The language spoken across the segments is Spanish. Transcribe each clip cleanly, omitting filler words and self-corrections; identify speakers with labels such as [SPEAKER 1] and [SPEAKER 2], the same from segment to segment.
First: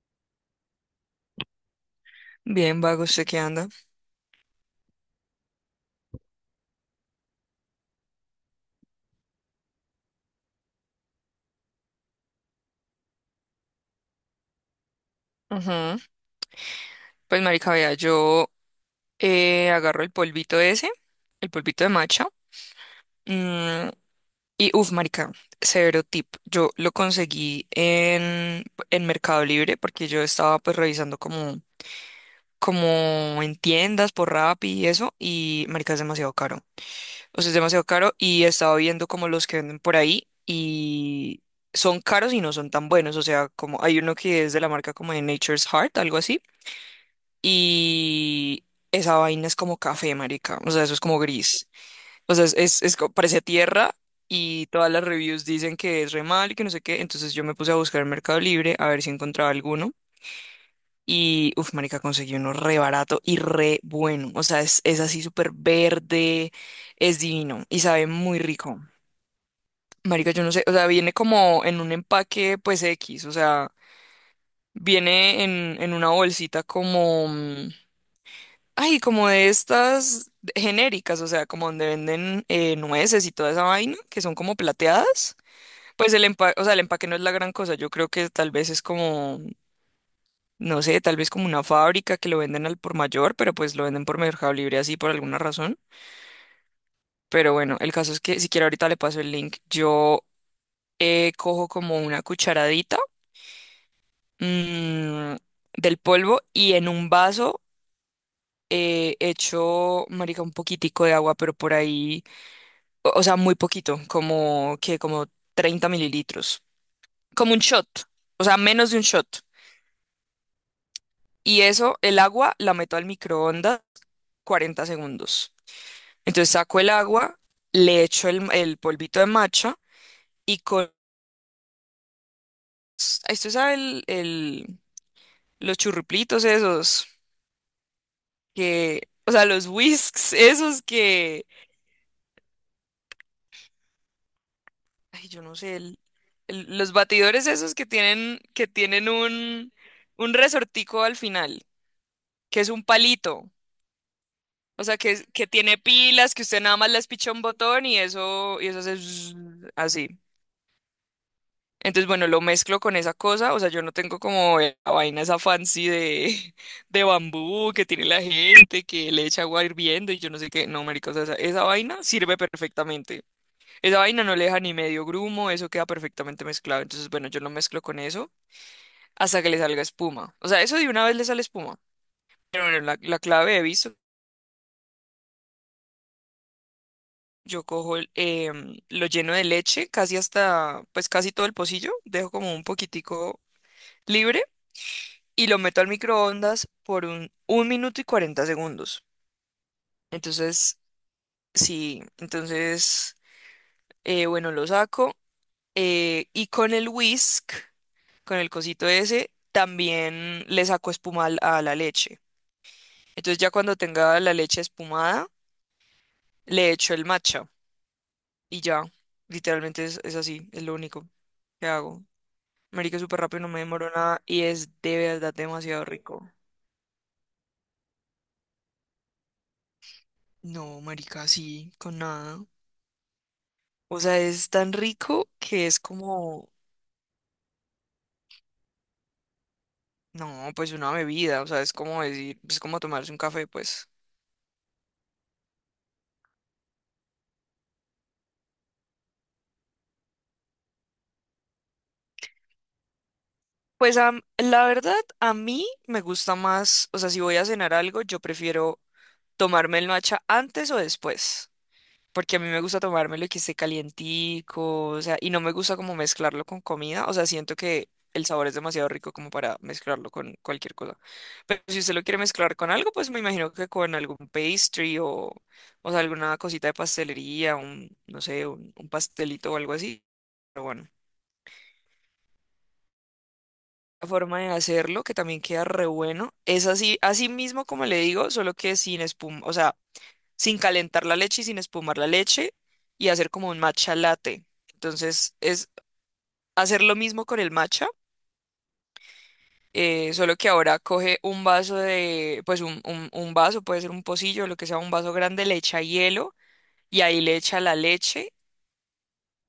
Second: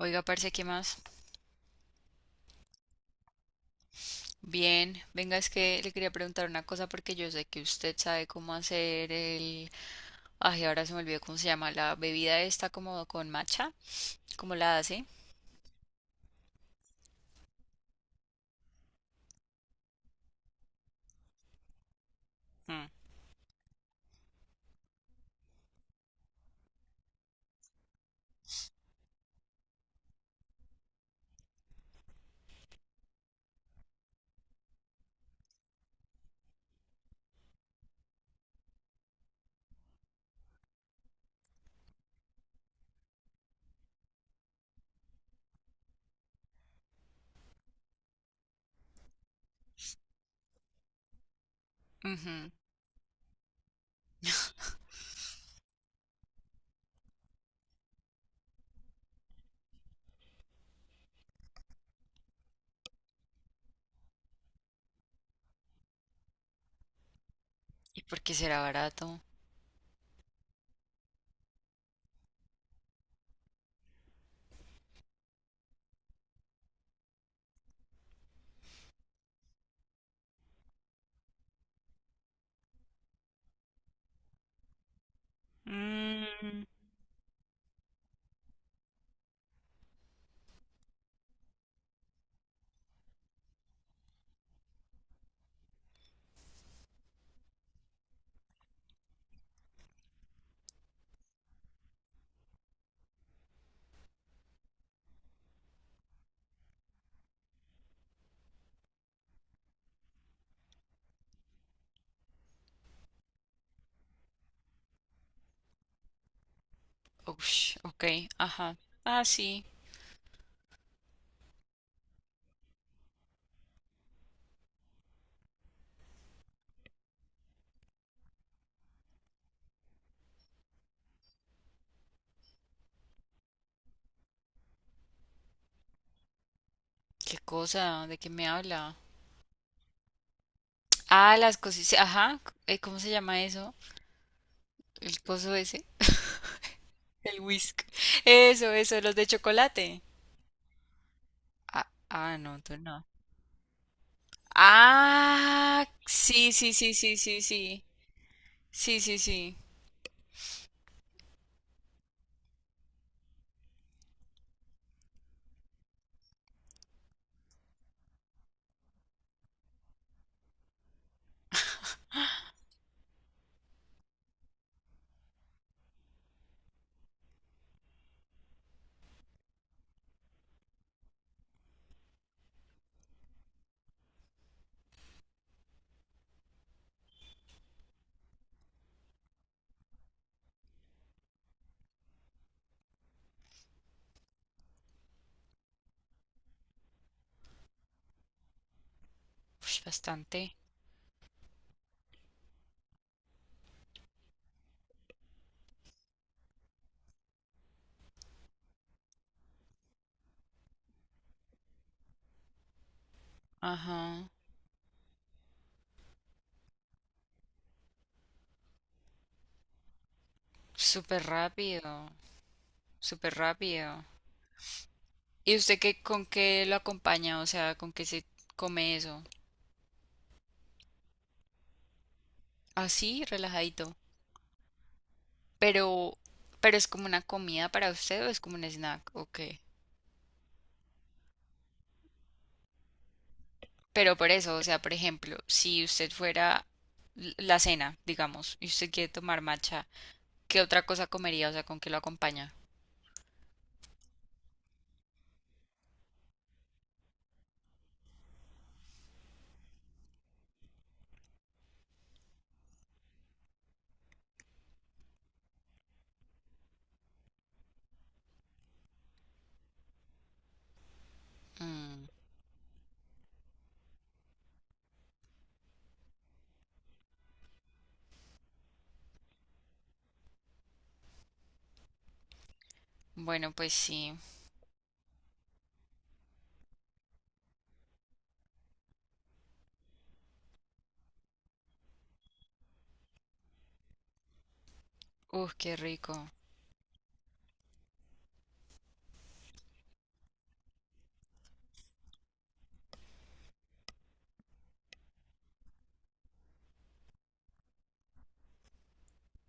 [SPEAKER 1] Oiga, parce, ¿qué más?
[SPEAKER 2] Bien, vago, ¿usted qué anda?
[SPEAKER 1] Bien, venga, es que le quería preguntar una cosa porque yo sé que usted sabe cómo hacer el... Ay, ahora se me olvidó cómo se llama, la bebida esta como con matcha, ¿cómo la hace?
[SPEAKER 2] Ujú. Pues, marica, vea, yo agarro el polvito ese, el polvito de matcha.
[SPEAKER 1] Mm.
[SPEAKER 2] Y uff, marica, severo tip. Yo lo conseguí en Mercado Libre porque yo estaba pues revisando como en tiendas por Rappi y eso. Y marica, es demasiado caro. O sea, es demasiado caro y estaba viendo como los que venden por ahí y son caros y no son tan buenos. O sea, como hay uno que es de la marca como de Nature's Heart, algo así. Y esa vaina es como café, marica. O sea, eso es como gris. O sea,
[SPEAKER 1] Ujú.
[SPEAKER 2] parece tierra y todas las reviews dicen que es re mal y que no sé qué. Entonces yo me puse a buscar en Mercado Libre a ver si encontraba alguno. Y, uff, marica, conseguí uno re barato y re bueno. O sea, es así súper verde, es divino y
[SPEAKER 1] ¿Y
[SPEAKER 2] sabe
[SPEAKER 1] por qué
[SPEAKER 2] muy
[SPEAKER 1] será
[SPEAKER 2] rico.
[SPEAKER 1] barato?
[SPEAKER 2] Marica, yo no sé, o sea, viene como en un empaque, pues X, o sea, viene en una bolsita como, ay, como de estas genéricas, o sea, como donde venden nueces y toda esa vaina, que son como plateadas. Pues el empaque, o
[SPEAKER 1] Mm,
[SPEAKER 2] sea, el empaque no es la gran cosa. Yo creo que tal vez es como, no sé, tal vez como una fábrica que lo venden al por mayor, pero pues lo venden por Mercado Libre así por alguna razón. Pero bueno, el caso es que si quiere ahorita le paso el link. Yo cojo como una cucharadita mm, del polvo y en un vaso echo, marica, un poquitico de agua, pero por ahí, o sea, muy poquito, como que como 30 mililitros, como un
[SPEAKER 1] ush,
[SPEAKER 2] shot,
[SPEAKER 1] ok,
[SPEAKER 2] o sea,
[SPEAKER 1] ajá.
[SPEAKER 2] menos de un
[SPEAKER 1] Ah,
[SPEAKER 2] shot.
[SPEAKER 1] sí.
[SPEAKER 2] Y eso, el agua la meto al microondas 40 segundos. Entonces saco el agua, le echo el, polvito de matcha y con... Esto sabe los churruplitos esos
[SPEAKER 1] ¿Qué cosa? ¿De qué me habla?
[SPEAKER 2] que... O sea, los whisks esos
[SPEAKER 1] Ah,
[SPEAKER 2] que...
[SPEAKER 1] las cosas, sí, ajá, ¿cómo se llama eso? El
[SPEAKER 2] Ay, yo
[SPEAKER 1] coso
[SPEAKER 2] no sé,
[SPEAKER 1] ese,
[SPEAKER 2] los
[SPEAKER 1] el
[SPEAKER 2] batidores esos
[SPEAKER 1] whisk.
[SPEAKER 2] que tienen,
[SPEAKER 1] Eso, los de chocolate.
[SPEAKER 2] un resortico al final,
[SPEAKER 1] Ah, ah, no,
[SPEAKER 2] que es
[SPEAKER 1] tú
[SPEAKER 2] un
[SPEAKER 1] no.
[SPEAKER 2] palito. O sea, que tiene
[SPEAKER 1] Ah,
[SPEAKER 2] pilas, que
[SPEAKER 1] sí,
[SPEAKER 2] usted
[SPEAKER 1] sí,
[SPEAKER 2] nada más
[SPEAKER 1] sí,
[SPEAKER 2] les
[SPEAKER 1] sí,
[SPEAKER 2] picha
[SPEAKER 1] sí,
[SPEAKER 2] un
[SPEAKER 1] sí.
[SPEAKER 2] botón y eso hace
[SPEAKER 1] Sí, sí,
[SPEAKER 2] zzzz,
[SPEAKER 1] sí.
[SPEAKER 2] así. Entonces, bueno, lo mezclo con esa cosa, o sea, yo no tengo como la vaina esa fancy de, de bambú que tiene la gente, que le echa agua hirviendo y yo no sé qué, no, marica, o sea, esa vaina sirve perfectamente. Esa vaina no le deja ni medio grumo, eso queda perfectamente mezclado. Entonces, bueno, yo lo mezclo con eso hasta que le salga espuma. O sea, eso de una vez le sale espuma. Pero bueno, la clave he visto, yo cojo lo lleno de leche, casi hasta, pues casi todo el pocillo, dejo como un poquitico libre y lo meto al microondas por 1 minuto y 40 segundos.
[SPEAKER 1] Ush, bastante.
[SPEAKER 2] Entonces, sí, entonces, bueno, lo saco. Y con el whisk, con el cosito ese, también le saco espuma a la leche. Entonces ya cuando tenga
[SPEAKER 1] Ajá.
[SPEAKER 2] la leche espumada, le echo el matcha y ya, literalmente es así, es lo único
[SPEAKER 1] Súper
[SPEAKER 2] que hago.
[SPEAKER 1] rápido.
[SPEAKER 2] Marica, es súper
[SPEAKER 1] Súper
[SPEAKER 2] rápido, no me demoro
[SPEAKER 1] rápido.
[SPEAKER 2] nada y es de verdad
[SPEAKER 1] ¿Y usted
[SPEAKER 2] demasiado
[SPEAKER 1] qué, con
[SPEAKER 2] rico.
[SPEAKER 1] qué lo acompaña? O sea, ¿con qué se come eso?
[SPEAKER 2] No, marica, sí, con nada.
[SPEAKER 1] Así, relajadito.
[SPEAKER 2] O sea, es tan rico que es
[SPEAKER 1] Pero,
[SPEAKER 2] como,
[SPEAKER 1] pero es como una comida para usted o es como un snack, ¿o qué?
[SPEAKER 2] no, pues una bebida, o sea, es como decir, es como tomarse un café, pues.
[SPEAKER 1] Pero por eso, o sea, por ejemplo, si usted fuera l- la cena, digamos, y usted quiere tomar matcha, ¿qué otra cosa comería? O sea, ¿con qué lo acompaña?
[SPEAKER 2] Pues la verdad, a mí me gusta más, o sea, si voy a cenar algo, yo prefiero tomarme el matcha antes o después, porque a mí me gusta tomármelo y que esté calientico, o sea, y no me gusta como mezclarlo con comida, o sea, siento que el sabor es demasiado rico como para mezclarlo con cualquier cosa. Pero si usted lo
[SPEAKER 1] Mm,
[SPEAKER 2] quiere mezclar con algo, pues me imagino que con algún pastry o sea, alguna cosita de pastelería, no sé, un pastelito o algo así. Pero bueno,
[SPEAKER 1] bueno, pues
[SPEAKER 2] la
[SPEAKER 1] sí.
[SPEAKER 2] forma de hacerlo, que también queda re bueno, es así, así mismo como le digo, solo que sin espuma, o sea, sin calentar la leche y sin espumar la leche y hacer como un matcha latte. Entonces
[SPEAKER 1] Uf,
[SPEAKER 2] es
[SPEAKER 1] qué rico.
[SPEAKER 2] hacer lo mismo con el matcha, solo que ahora coge un vaso de, pues un vaso, puede ser un pocillo, lo que sea, un vaso grande, le echa hielo y ahí le echa la leche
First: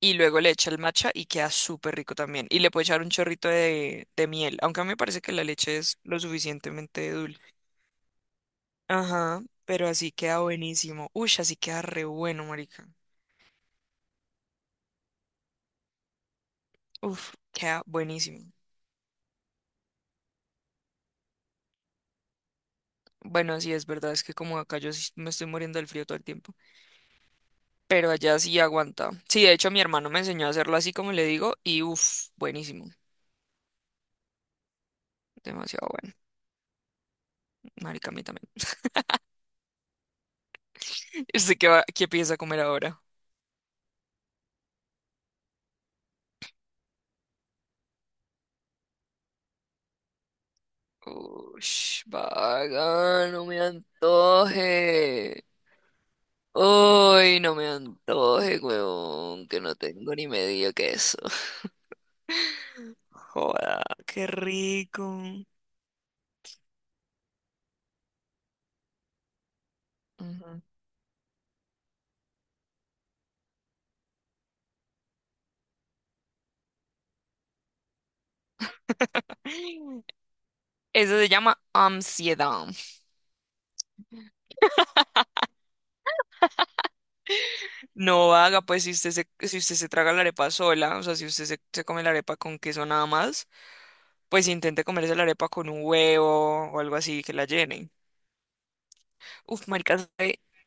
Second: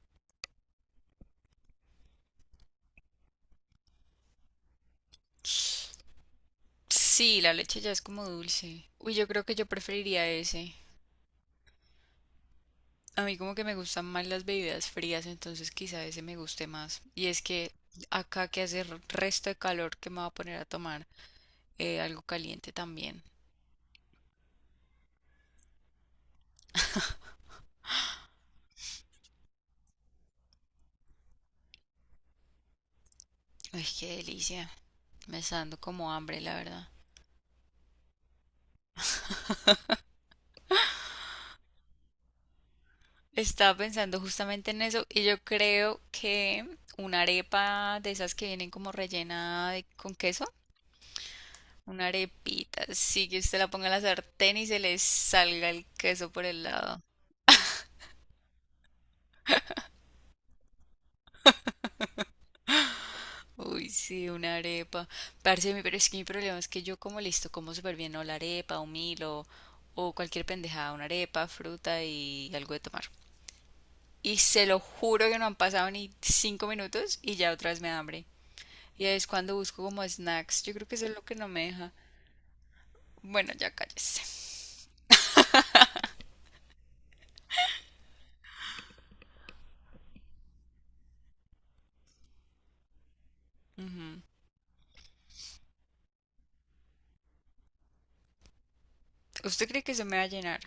[SPEAKER 2] y luego le echa el matcha y queda súper rico también. Y le puede echar un chorrito de miel, aunque a mí me parece que la leche es lo suficientemente
[SPEAKER 1] Sí, la
[SPEAKER 2] dulce.
[SPEAKER 1] leche ya es como dulce. Uy, yo
[SPEAKER 2] Ajá,
[SPEAKER 1] creo que yo
[SPEAKER 2] pero así
[SPEAKER 1] preferiría
[SPEAKER 2] queda
[SPEAKER 1] ese.
[SPEAKER 2] buenísimo. Uy, así queda re bueno, marica.
[SPEAKER 1] A mí como que me gustan más las bebidas frías, entonces quizá ese me guste más. Y
[SPEAKER 2] Uf,
[SPEAKER 1] es que
[SPEAKER 2] queda
[SPEAKER 1] acá
[SPEAKER 2] buenísimo.
[SPEAKER 1] que hace r- resto de calor que me va a poner a tomar algo caliente también.
[SPEAKER 2] Bueno, sí, es verdad, es que como acá yo sí me estoy muriendo del frío todo el tiempo, pero allá sí aguanta. Sí, de hecho mi hermano me enseñó a hacerlo así como le digo y uff, buenísimo,
[SPEAKER 1] Uy, qué delicia. Me está dando
[SPEAKER 2] demasiado
[SPEAKER 1] como
[SPEAKER 2] bueno,
[SPEAKER 1] hambre, la verdad.
[SPEAKER 2] marica, a mí también. ¿Y usted qué piensa comer ahora?
[SPEAKER 1] Estaba pensando justamente en eso y yo creo que una arepa de esas que vienen como rellena de- con queso.
[SPEAKER 2] Ush,
[SPEAKER 1] Una arepita, sí,
[SPEAKER 2] vaga,
[SPEAKER 1] que
[SPEAKER 2] no
[SPEAKER 1] usted
[SPEAKER 2] me
[SPEAKER 1] la ponga en la sartén y se le
[SPEAKER 2] antoje.
[SPEAKER 1] salga el queso por el lado.
[SPEAKER 2] Uy, no me antoje, huevón, que no tengo ni medio queso. Joda,
[SPEAKER 1] Uy,
[SPEAKER 2] qué
[SPEAKER 1] sí, una arepa.
[SPEAKER 2] rico.
[SPEAKER 1] Parce, mi- pero es que mi problema es que yo como listo, como súper bien, o la arepa, un Milo, o cualquier
[SPEAKER 2] Ujú.
[SPEAKER 1] pendejada, una arepa, fruta y algo de tomar. Y se lo juro que no han pasado ni 5 minutos y ya otra vez me da hambre. Y es cuando busco como snacks. Yo creo que eso es
[SPEAKER 2] Eso
[SPEAKER 1] lo
[SPEAKER 2] se
[SPEAKER 1] que no
[SPEAKER 2] llama
[SPEAKER 1] me deja.
[SPEAKER 2] ansiedad.
[SPEAKER 1] Bueno, ya cállese.
[SPEAKER 2] No haga, pues si usted se traga la arepa sola, o sea, si usted se come la arepa con queso nada más, pues intente comerse la arepa con un huevo o algo así que la llenen. Uf,
[SPEAKER 1] ¿Usted cree que
[SPEAKER 2] marica,
[SPEAKER 1] se me va a
[SPEAKER 2] ¿sabe,
[SPEAKER 1] llenar?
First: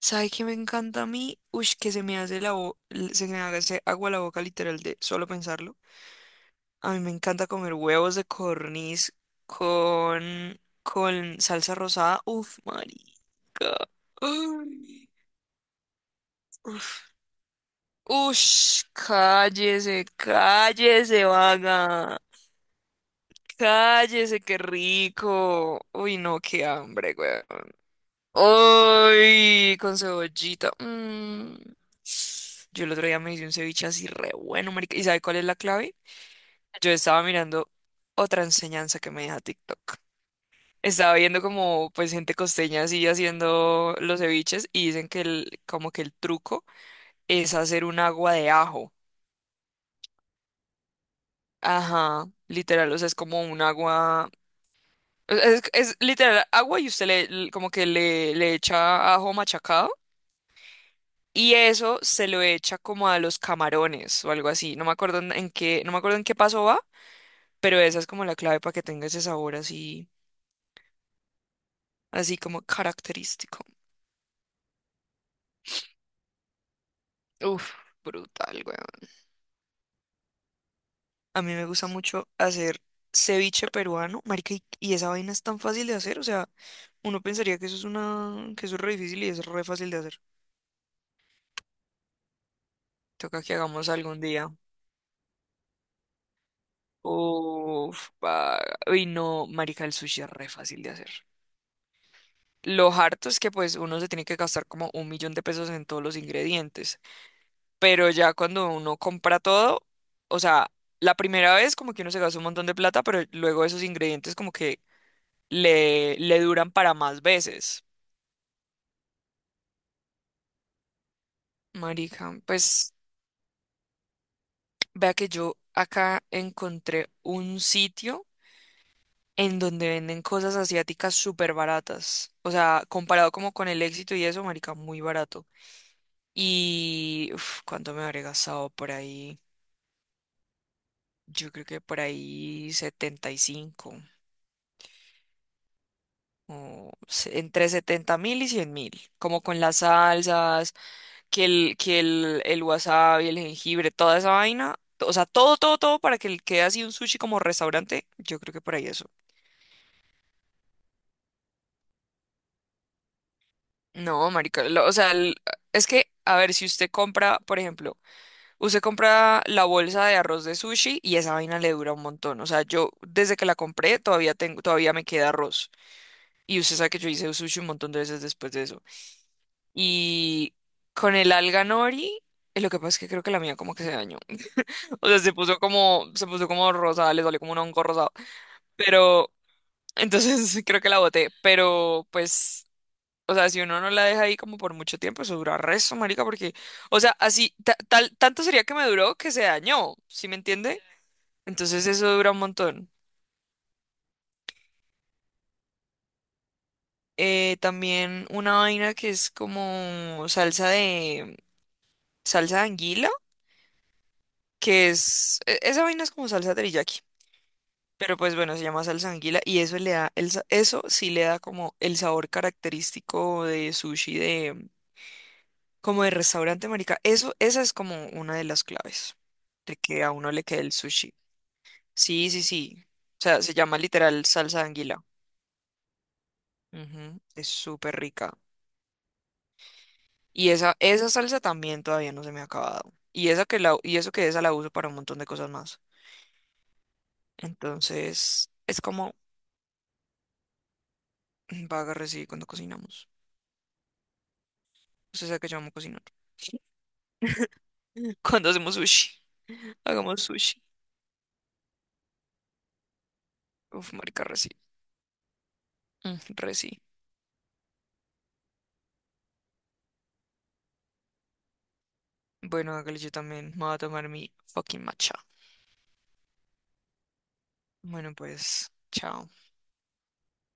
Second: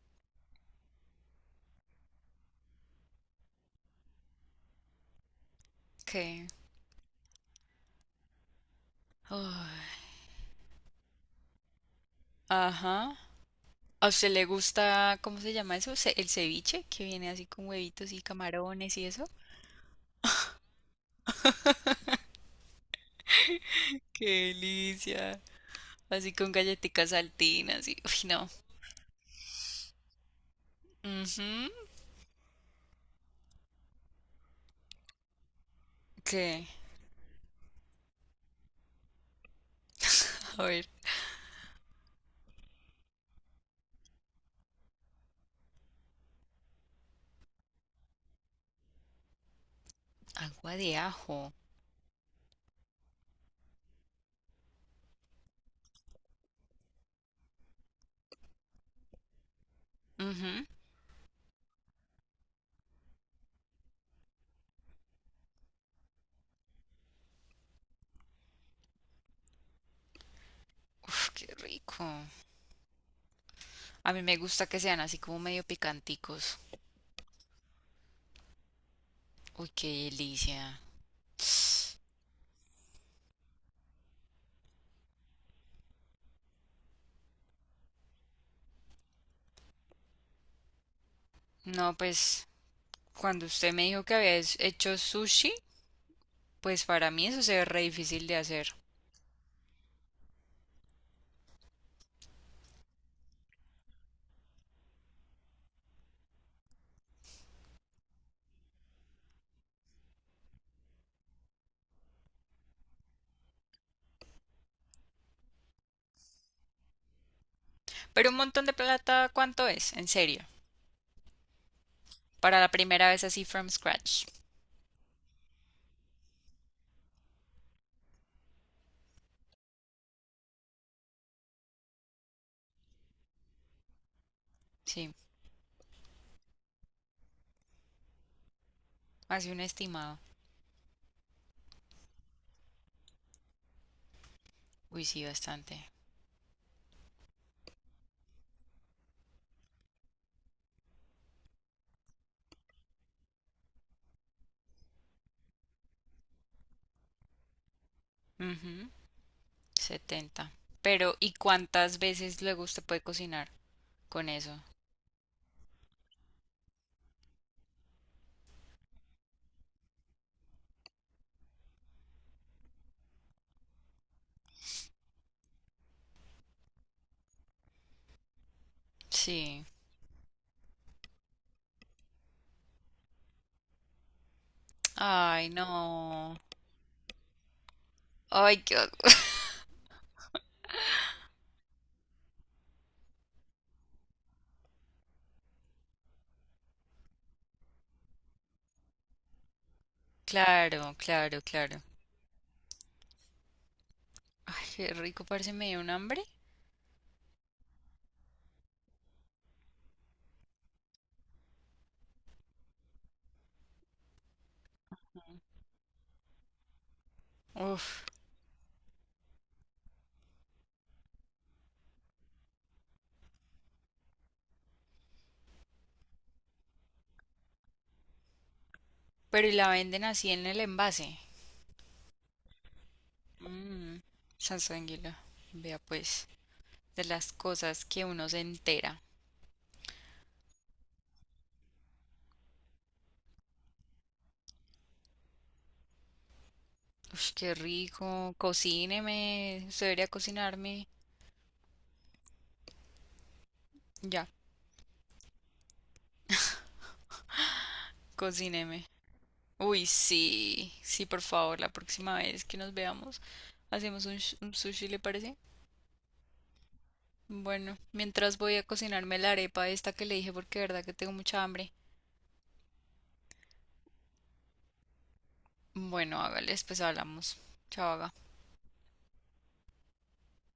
[SPEAKER 2] sabe qué me encanta a mí? Ush, que se me hace se me hace agua la boca literal de solo pensarlo.
[SPEAKER 1] ¿Qué?
[SPEAKER 2] A mí me encanta comer huevos de corniz
[SPEAKER 1] Ay,
[SPEAKER 2] con salsa rosada. Uf,
[SPEAKER 1] ajá.
[SPEAKER 2] marica.
[SPEAKER 1] ¿A usted le
[SPEAKER 2] Ay.
[SPEAKER 1] gusta, cómo se llama eso? Ce- El ceviche, que viene así con huevitos y
[SPEAKER 2] Ush,
[SPEAKER 1] camarones y eso.
[SPEAKER 2] cállese, cállese, vaga.
[SPEAKER 1] ¡Qué
[SPEAKER 2] Cállese, qué
[SPEAKER 1] delicia!
[SPEAKER 2] rico. Uy,
[SPEAKER 1] Así
[SPEAKER 2] no,
[SPEAKER 1] con
[SPEAKER 2] qué
[SPEAKER 1] galletitas
[SPEAKER 2] hambre, güey.
[SPEAKER 1] saltinas y... Uy, no.
[SPEAKER 2] Uy, con cebollita. Mm.
[SPEAKER 1] Ujú.
[SPEAKER 2] Yo el otro día me hice un ceviche así re bueno, marica. ¿Y sabe cuál es la clave?
[SPEAKER 1] ¿Qué?
[SPEAKER 2] Yo estaba mirando otra enseñanza que me deja TikTok.
[SPEAKER 1] A ver.
[SPEAKER 2] Estaba viendo como pues gente costeña así haciendo los ceviches y dicen que como que el truco es hacer un agua de ajo.
[SPEAKER 1] Agua de ajo.
[SPEAKER 2] Ajá, literal, o sea, es como un agua. Es literal agua y usted como que le echa ajo machacado
[SPEAKER 1] Ujú.
[SPEAKER 2] y eso se lo echa como a los camarones o algo así. No me acuerdo en qué, no me acuerdo en qué paso va, pero esa es como la clave para que tenga ese sabor así,
[SPEAKER 1] Uf, qué rico.
[SPEAKER 2] así como característico.
[SPEAKER 1] A mí me gusta que sean así como medio picanticos.
[SPEAKER 2] Uf, brutal, weón.
[SPEAKER 1] Uy, qué delicia.
[SPEAKER 2] A mí me gusta mucho hacer ceviche peruano, marica, y esa vaina es tan fácil de hacer, o sea, uno pensaría que eso es que eso es re difícil y es re fácil de hacer.
[SPEAKER 1] No, pues
[SPEAKER 2] Toca
[SPEAKER 1] cuando
[SPEAKER 2] que
[SPEAKER 1] usted me
[SPEAKER 2] hagamos
[SPEAKER 1] dijo que
[SPEAKER 2] algún día.
[SPEAKER 1] habías hecho sushi, pues para mí eso se ve re
[SPEAKER 2] Uf,
[SPEAKER 1] difícil de hacer.
[SPEAKER 2] uy, no, marica, el sushi es re fácil de hacer. Lo harto es que pues uno se tiene que gastar como un millón de pesos en todos los ingredientes, pero ya cuando uno compra todo, o sea, la primera vez como que uno se gasta un montón de plata, pero luego esos ingredientes como que le duran para más veces.
[SPEAKER 1] Pero un montón de plata, ¿cuánto es? En serio.
[SPEAKER 2] Marica,
[SPEAKER 1] Para la
[SPEAKER 2] pues
[SPEAKER 1] primera vez así from scratch.
[SPEAKER 2] vea que yo acá encontré un sitio, en donde venden cosas asiáticas súper baratas. O sea, comparado como con el éxito y eso, marica, muy
[SPEAKER 1] Sí,
[SPEAKER 2] barato. Y uf, ¿cuánto me habré gastado por ahí?
[SPEAKER 1] así un estimado.
[SPEAKER 2] Yo creo que por ahí 75.
[SPEAKER 1] Uy, sí, bastante.
[SPEAKER 2] Entre 70.000 y 100.000, como con las salsas, el wasabi, el jengibre, toda esa vaina, o sea, todo, todo, todo para que quede así un sushi como restaurante, yo creo que por
[SPEAKER 1] Ujú,
[SPEAKER 2] ahí eso.
[SPEAKER 1] 70. Pero, ¿y cuántas veces luego usted puede cocinar con
[SPEAKER 2] No,
[SPEAKER 1] eso?
[SPEAKER 2] marica, o sea, es que, a ver, si usted compra, por ejemplo. Usted compra la bolsa de arroz de sushi y esa vaina le dura un montón. O sea, yo desde que la compré todavía tengo, todavía me queda arroz. Y usted sabe que yo hice sushi un montón de veces después de eso.
[SPEAKER 1] Sí.
[SPEAKER 2] Y con el alga nori, lo que pasa es que creo que la mía como que se dañó. O sea, se
[SPEAKER 1] Ay,
[SPEAKER 2] puso como, se
[SPEAKER 1] no.
[SPEAKER 2] puso como rosada, le salió como un hongo rosado.
[SPEAKER 1] Ay, qué...
[SPEAKER 2] Pero, entonces creo que la boté. Pero, pues, o sea, si uno no la deja ahí como por mucho tiempo, eso dura resto, marica, porque, o sea, así, tanto sería que me duró que se dañó, ¿sí me entiende?
[SPEAKER 1] Claro, claro, claro.
[SPEAKER 2] Entonces eso dura un montón.
[SPEAKER 1] Ay, qué rico, parece me dio un hambre.
[SPEAKER 2] También una vaina que es como salsa de anguila, que es esa vaina es como salsa teriyaki,
[SPEAKER 1] Uf.
[SPEAKER 2] pero pues bueno, se llama salsa de anguila y eso le da eso sí le da como el sabor característico de sushi de como de restaurante, marica. Eso esa es como una de las claves
[SPEAKER 1] Pero y la
[SPEAKER 2] de
[SPEAKER 1] venden
[SPEAKER 2] que a
[SPEAKER 1] así
[SPEAKER 2] uno le
[SPEAKER 1] en el
[SPEAKER 2] quede el sushi.
[SPEAKER 1] envase.
[SPEAKER 2] Sí, sí, sí. O sea, se llama
[SPEAKER 1] Mmm,
[SPEAKER 2] literal salsa de anguila.
[SPEAKER 1] sanguíneo. Vea pues, de
[SPEAKER 2] Ujú.
[SPEAKER 1] las
[SPEAKER 2] Es
[SPEAKER 1] cosas
[SPEAKER 2] súper
[SPEAKER 1] que uno
[SPEAKER 2] rica.
[SPEAKER 1] se entera.
[SPEAKER 2] Y esa salsa también todavía no se me ha acabado. Y eso que esa la uso para un montón de cosas más.
[SPEAKER 1] Ush, qué rico.
[SPEAKER 2] Entonces, es como
[SPEAKER 1] Cocíneme. Usted debería cocinarme.
[SPEAKER 2] vaga recibe cuando cocinamos.
[SPEAKER 1] Ya,
[SPEAKER 2] Usted sabe que yo amo cocinar. Cuando hacemos
[SPEAKER 1] cocíneme.
[SPEAKER 2] sushi,
[SPEAKER 1] Uy,
[SPEAKER 2] hagamos sushi.
[SPEAKER 1] sí. Sí, por favor, la próxima vez que nos veamos,
[SPEAKER 2] Uf,
[SPEAKER 1] hacemos un,
[SPEAKER 2] marica,
[SPEAKER 1] sh-
[SPEAKER 2] reci.
[SPEAKER 1] un sushi, ¿le parece?
[SPEAKER 2] Mm, Reci.
[SPEAKER 1] Bueno, mientras voy a cocinarme la arepa esta que le dije porque de verdad que tengo mucha hambre.
[SPEAKER 2] Bueno, hágale yo también. Me voy a tomar mi fucking matcha.
[SPEAKER 1] Bueno, hágale, después hablamos. Chao, haga.
[SPEAKER 2] Bueno, pues, chao.